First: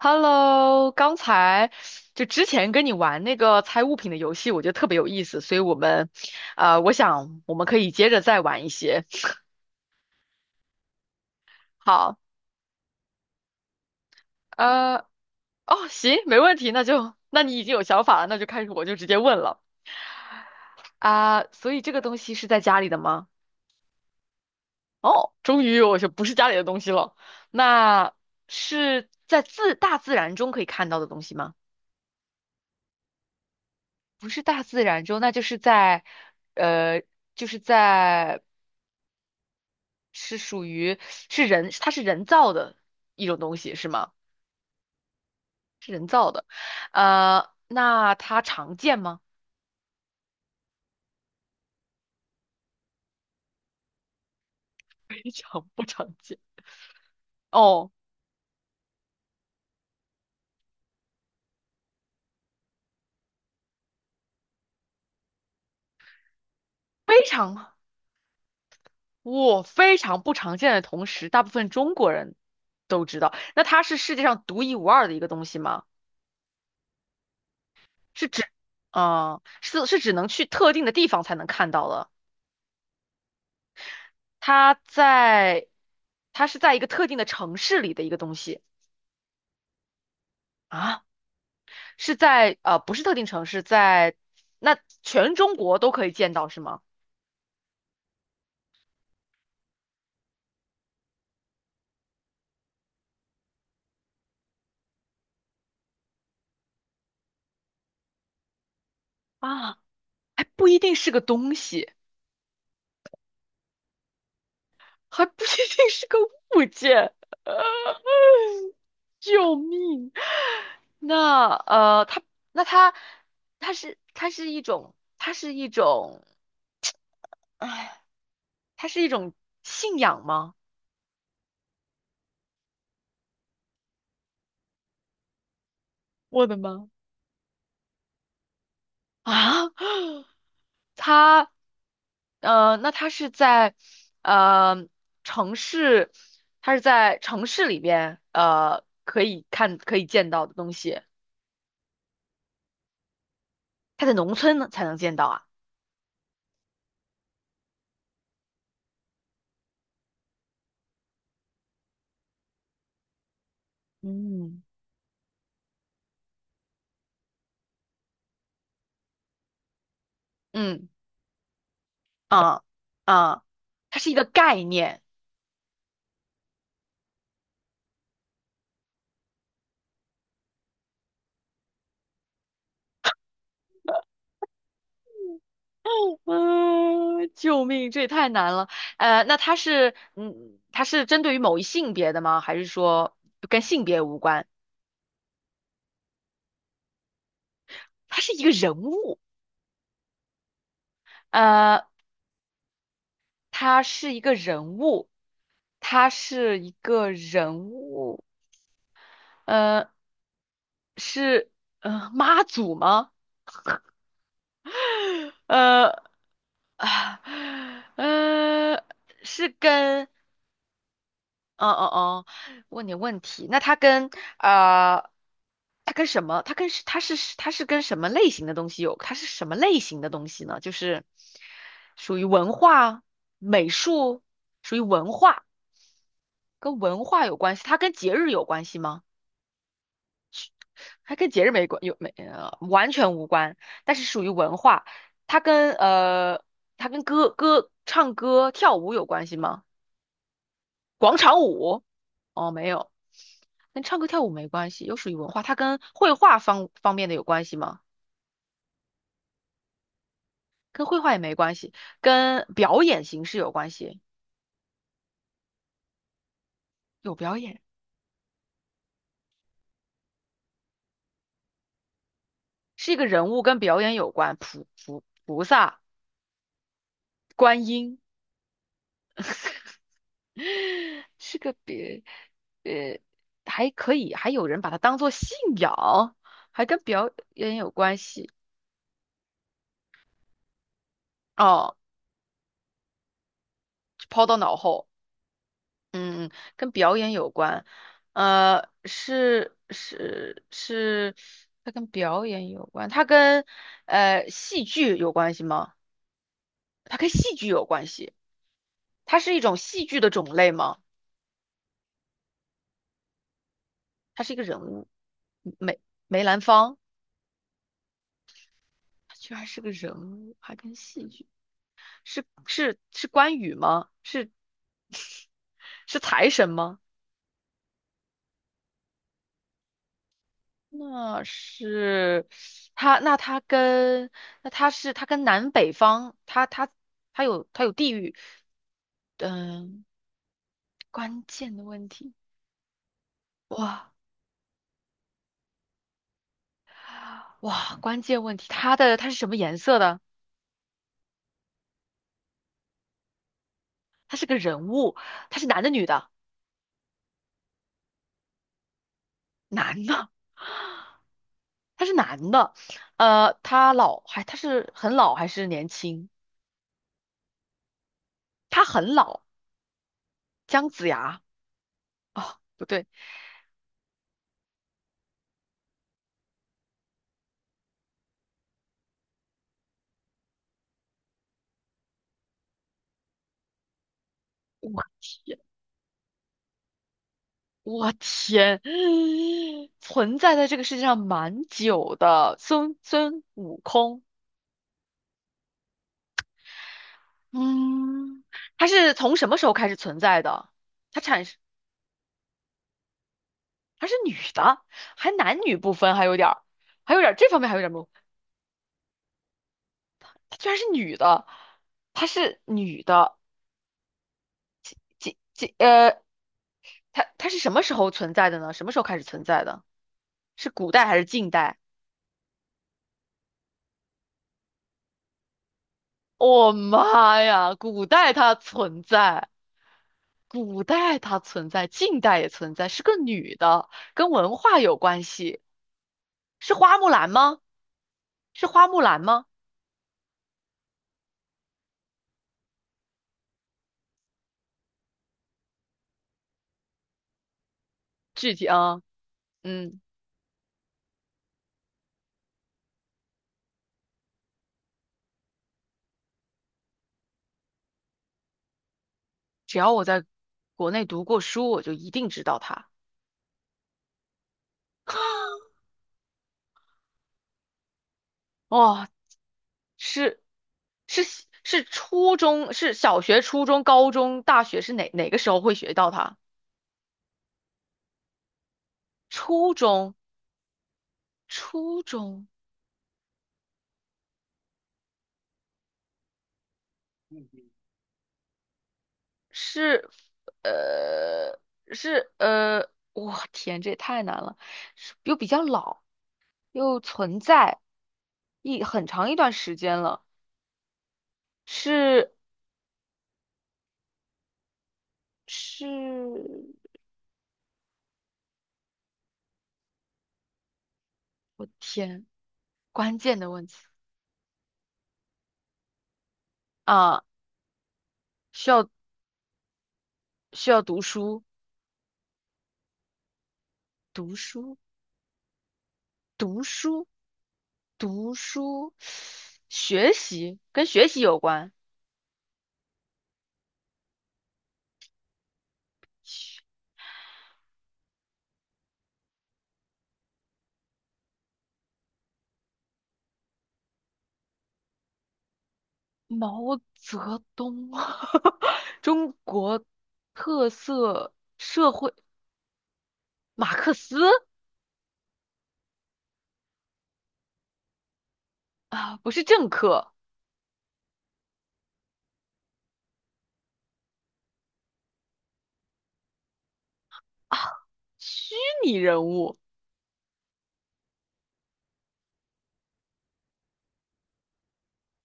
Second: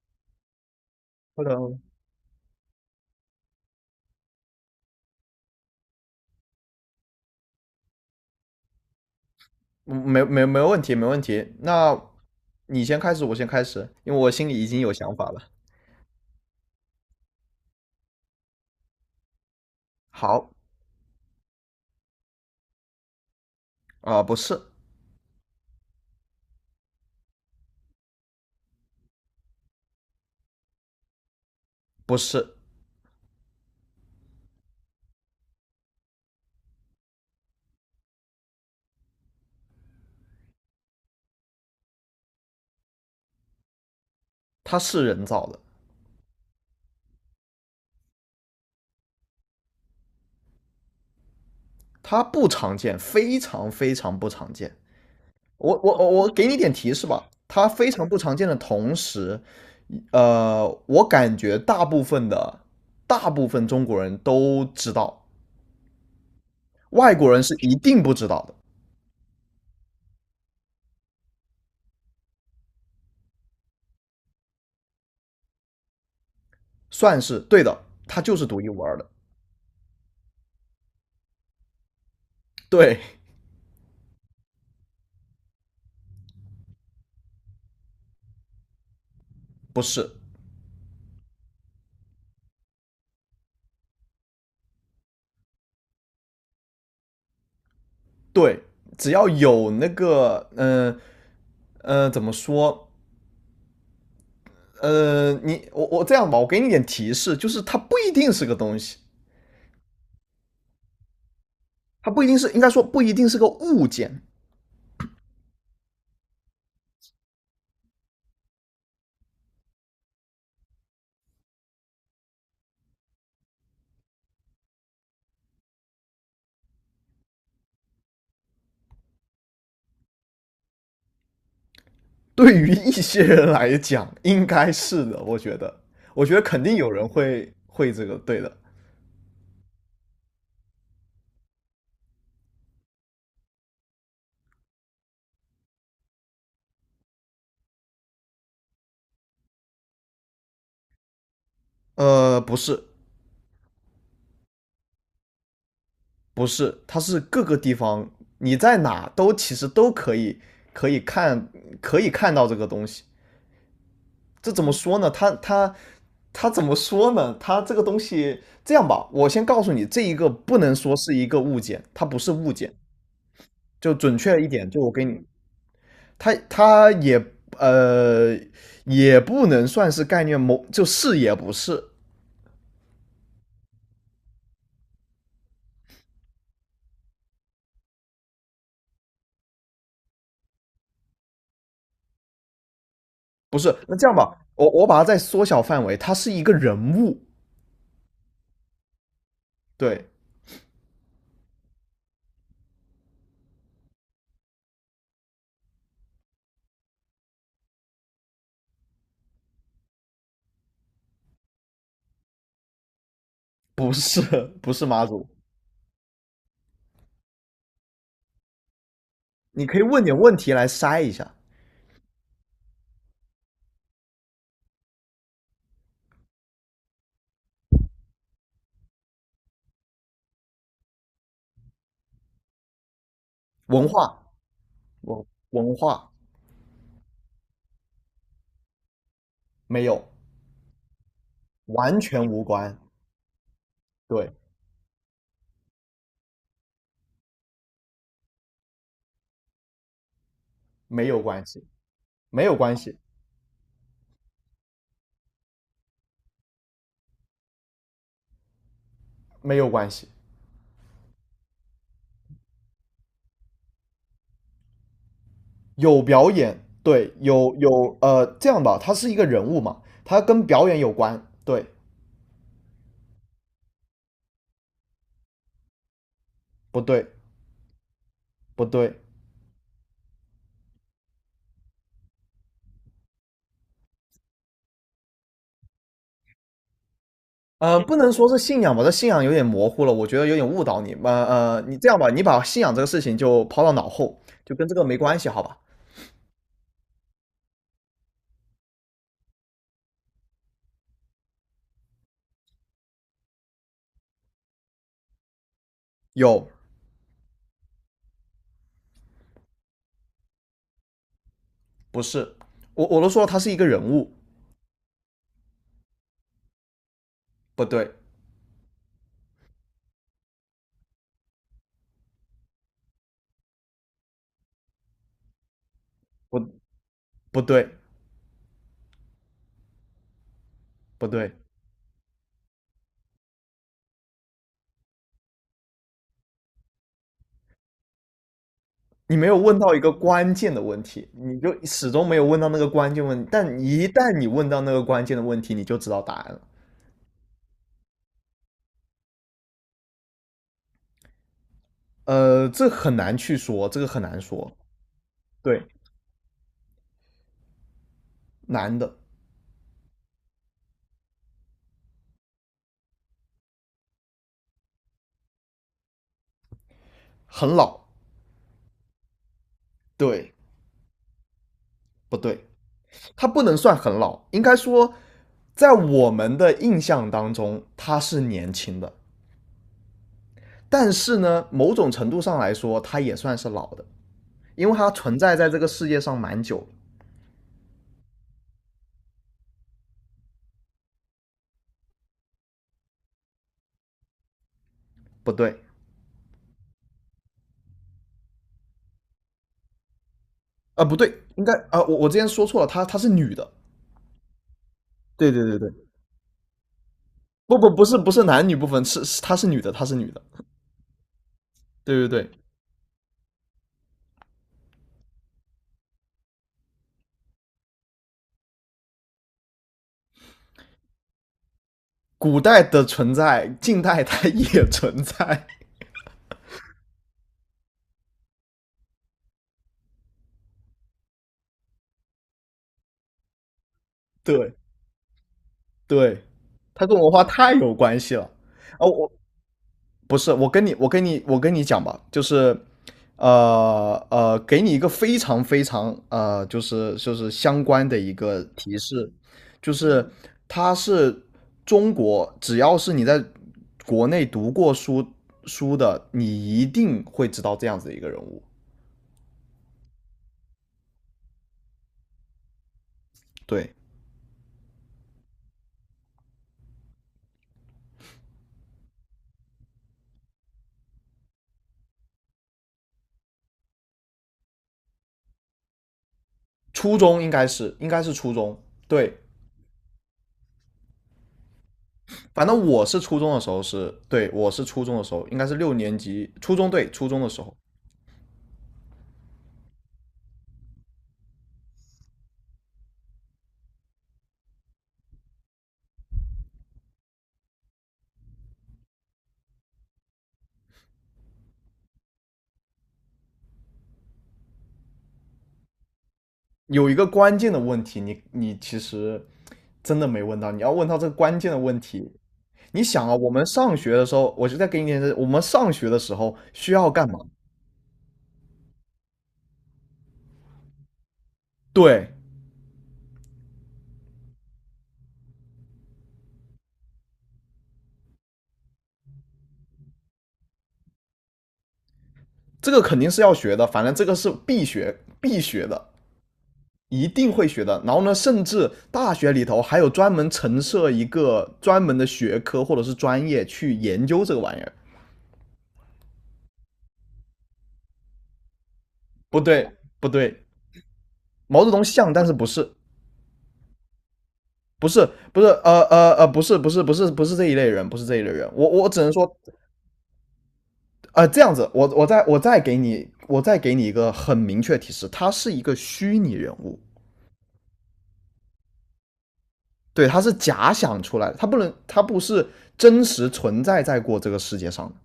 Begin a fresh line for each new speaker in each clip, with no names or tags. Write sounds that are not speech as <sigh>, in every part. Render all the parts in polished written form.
Hello，刚才
Hello，
就之前跟你玩那个猜物品的游戏，我觉得特别有意思，所以我们，我想我们可以接着再玩一些。
嗯,没问题，没问题。那
好，
你先开始，我先开始，因为我心里已经有
呃，
想法了。
哦，行，没问题，那就，那你已经有想法了，那就开始，我就直接问了
好，
啊，所以这个东西是在家里的吗？
不是，
哦，终于我就不是家里的东西了，那是在大自然中可以看到的东西吗？
不是，
不是大自然中，那就是在，呃，就是在。是属于是人，它是人造的一种东西，是吗？
它是人造的，
那它常见吗？
它不常见，非常非常不常见。
<laughs> 非常
我
不
我我
常
我
见。
给你点提示吧，它非
哦，
常不常见的同时，我感觉大部分中国人都知道，外
非
国人是
常，
一定不知道的，
我非常不常见的同时，大部分中国人都知道。那它是世界上独一无二的一个东西吗？
算是对的，它
是
就
指，
是独一无二的。
是只能去特定的地方才能看到的。
对，
它在，它是在一个特定的城市里的一个东西
不是。
啊。是在呃不是特定城市，在那全中国都可以见到是吗？
对，只要有那个，嗯,怎么说？我这样吧，我给你点提示，就是它不一定是个东西，
啊，还不一定是个东西，
它不一定是，应该说不一定是个物件。
还不一定是个物件，<laughs> 救命！它那它它是它是一种它是一种，哎，它是一种信仰吗？
对于一些人来讲，应该是的，我觉得，我觉得
我的
肯定
妈！
有人会这个，对的。
啊，它，那它是在，呃，城市，它是在城市里边，可以见到的东西，
呃，不是，
它在农村呢才能见到啊。
不是，它是各个地方，你在哪都其实都可以可以看可以看到这个东西。这
嗯
怎么说呢？他他怎么说呢？他这个东西这样吧，我先告诉你，这一个不能
嗯，
说是一个物件，它不是物
啊
件。
啊，
就
它是一
准
个
确一
概
点，就我
念。
给你，它呃也不能算是概念，某就是也不是，
嗯，救命，这也太难了。那它是，它是针对于某一性别的吗？还是说
不
跟
是。
性
那
别
这样
无
吧，
关？
我把它再缩小范围，它是一个人物，
它是一个人物。
对，
呃。他是一个人物，他是一个人物,呃，是妈祖吗？
不是 <laughs> 不是妈祖。
呃啊呃，是
你可以问
跟
点问题来筛一下，
哦哦哦，问你问题，那他跟啊，他跟什么？他跟是他是他是跟什么类型的东西有？他是什么类型的东西呢？就是属于文化、美
文
术，
化
属于文
文
化，
文化
跟文化有关系，它跟节日有关系吗？
没有，
还跟节日没关，有
完
没
全无
呃
关，
完全无关，但是属于
对。
文化。它跟呃，它跟唱歌跳舞有关系吗？
没
广
有
场
关系，
舞？
没
哦，
有
没
关
有，
系，
跟唱歌跳舞没关系，又属于文化。它跟绘画方面的有关系吗？
没有关系。
跟绘画也没关系，跟表演形式有关系，
有表演，对，
有表
有
演，
有呃，这样吧，他是一个人物嘛，他跟表演有关，对，
是一个人物跟表演有关，菩萨、
不对？
观音
不对，
<laughs> 是个别，呃，还可以，还有人把它当做信仰，还跟表演有
呃，不
关
能说
系
是信仰吧，这信仰有点模糊了，我觉得有点误导你。
哦，
你这样吧，你把信仰这个事情就抛到脑后，
抛到
就
脑
跟这个
后，
没关系，好吧？
嗯，跟表演有关，是是是，它跟表演有关，它跟戏剧有关系吗？
有，
它跟戏剧有关系，它是一种戏剧的种类吗？
不是，我都说了，他是一个人物，
它是一个人物，梅梅兰芳，
不对，
它居然是个人物，还跟戏剧。是关羽吗？是是财
不
神吗？
不对，不
那
对，
是那他跟那他是他跟南北方，他有地域，
你没有问到一
嗯，
个关键的问题，
关
你就
键的问
始终
题，
没有问到，那个关键问题。但一
哇
旦你问到那个关键的问题。你就知道答案了。
哇，关键问题，他是什么颜色的？
呃，这很难去说，这个很
他
难
是个
说。
人物，他是
对，
男的女的？
男的
男的，他是男的，他老还他是很老还是年轻？
很老，
他很老，
对
姜子牙。
不
哦，
对？
不对，
他不能算很老，应该说，在我们的印象当中，他是年轻的。但是呢，某种程度上来说，他也算是老的，因为他
我
存在在这个世界上蛮久。
我天，存在在这个世界上蛮久的，孙悟空，
不对，
嗯，他是从什么时候开始存在的？
不
他
对，
产生，
应该啊、呃我之前说错了，她是女的，
他是女的，还
对
男
对
女
对
不
对，
分，还有点儿这方面还
不
有
不
点儿模
不
糊，
是不是男女不分，是她是女的，她是女的，
她居然是女的，
对
她
对对，
是女的，几几呃，她是什么时候存在的呢？什么时候开始存在的？是古代还是近代？
古代的存在，近代它 <laughs> 也存在，
妈呀，古代它存在。古代它存在，近代也存在，是个女的，跟
<laughs>
文
对
化有关系，
对，
是花
它
木
跟
兰
文化
吗？
太有关系了。
是花木
哦，
兰
我
吗？
不是，我跟你，我跟你，我跟你讲吧，就是，给你一个非常非常就是相关的一
具
个
体
提
啊，
示，就
嗯，
是他是中国，只要是你在国内读过书的，你一定会知道这样子的一个人物。
只要我在国内读过书，我就一定知道她。
对，
哦，是是是初中，是小学、初中、高中、大学是哪个时候会学到它？
初中应该是初中，对，
初中，初中
反正我是初中的时候是，对，我是初中的时候，应该是六年级，初中，对，初中的时候。
是呃我天，这也太难了，是又比较老。又存在很长一段时间了，是是，
有一个关键的问题，你其实真的没问到，你要问到这个关
我
键的问
天，
题。你
关
想啊，
键的
我们
问题
上学的时候，我就在给你点我们上学的时候需要
啊，
干嘛？
需要需要
对，
读书，读书，读书,学习跟学习有关，
这个肯定是要学的，反正这个是必学的，一定会学的。然后呢，甚至大学里头还有专门陈设一个专门的学科或者是专业去研究这个玩意儿。
毛泽东，<laughs> 中
不
国
对，不对，
特色
毛
社
泽东
会
像，但是不是。
马克思
不是不是这一类人，不是这一类人。我我
啊，
只
不
能
是
说，
政客，
呃这样子，我再给你一个很明确提示，他是一个虚拟人物，
虚拟人物。
对，他是假想出来的，他不是真实存在在过这个世界上的。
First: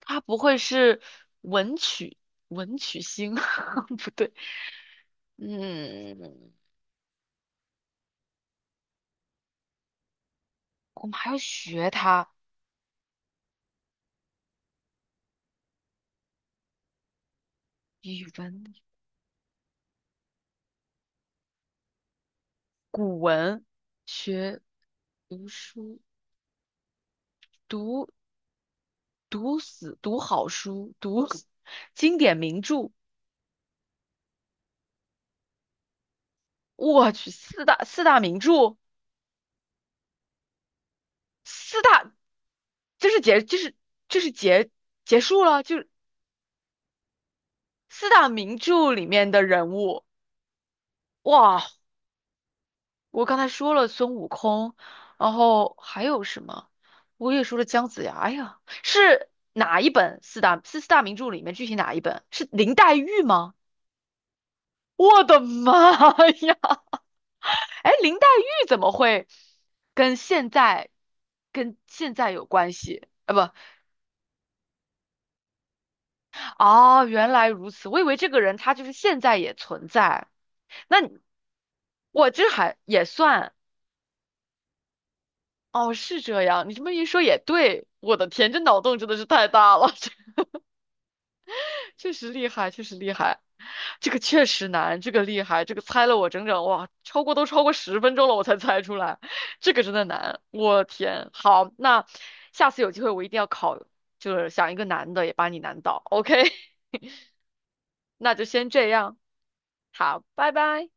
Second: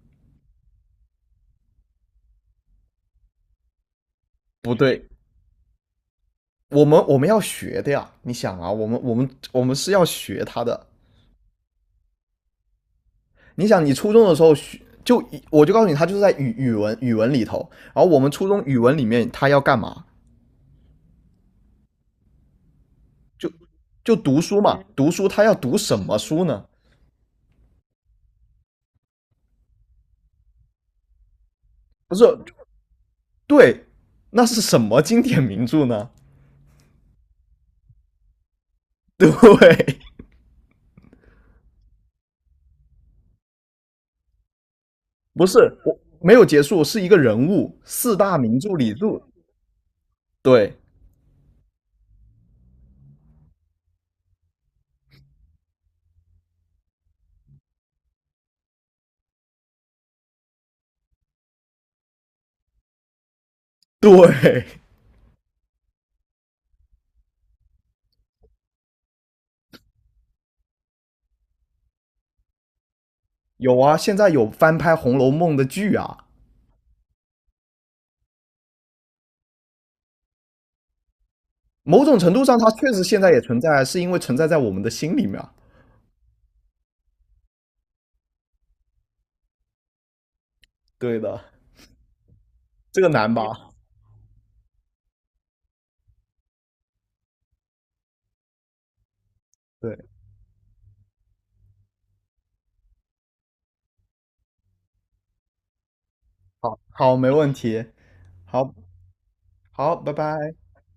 他不会是文曲文曲星？<laughs> 不对，
不对，
嗯，
我们要学的呀，你想啊，我们我们是要学他的。
我们还要学他
你想，你初中的时候学就我就告诉你，他就是在语文里头，然后我
语
们初中
文、
语文里面他要干嘛？
古
就
文，
就读
学
书嘛，读书他
读
要读
书，
什么书呢？
读读死，读好书，读
不
经
是，
典名著。
对，那是什么经典名著呢？
我去，四大名著，
<laughs> 对，
四大就是结就是就是结结束
不是，
了，就是
我没有结束，是一个人物，
四
四
大
大
名
名著
著
里
里
著，
面的人物。
对
哇，我刚才说了孙悟空，然后还有什么？我也说了姜子牙。哎呀，是哪一本四大名著里面具体哪一本？是林黛玉吗？
对，
我的妈呀！哎，林黛玉怎么会跟现在跟现在有关系？啊不，
有啊，现在有翻拍《红楼梦》的剧啊，
哦，原来如此，我以为这个人他就是现在也存在。那你
某种
我
程度
这
上它
还
确实
也
现在也
算。
存在，是因为存在在我们的心里面啊，
哦，是这样，你这么一说也对，我的天，这脑洞真的是太大了，<laughs> 这
对的，
确实厉害，确实
这个
厉
难
害，
吧？
这个确实难，这个厉害，这个猜了我整整哇，超过10分钟了，我才猜出来，这个真的
对，
难，我天，好，那下次有机会我一定要考，就是想一个难的也把你难倒，OK,
好，好，没
<laughs>
问题，
那就先
好
这样，
好，拜
好，拜
拜。
拜。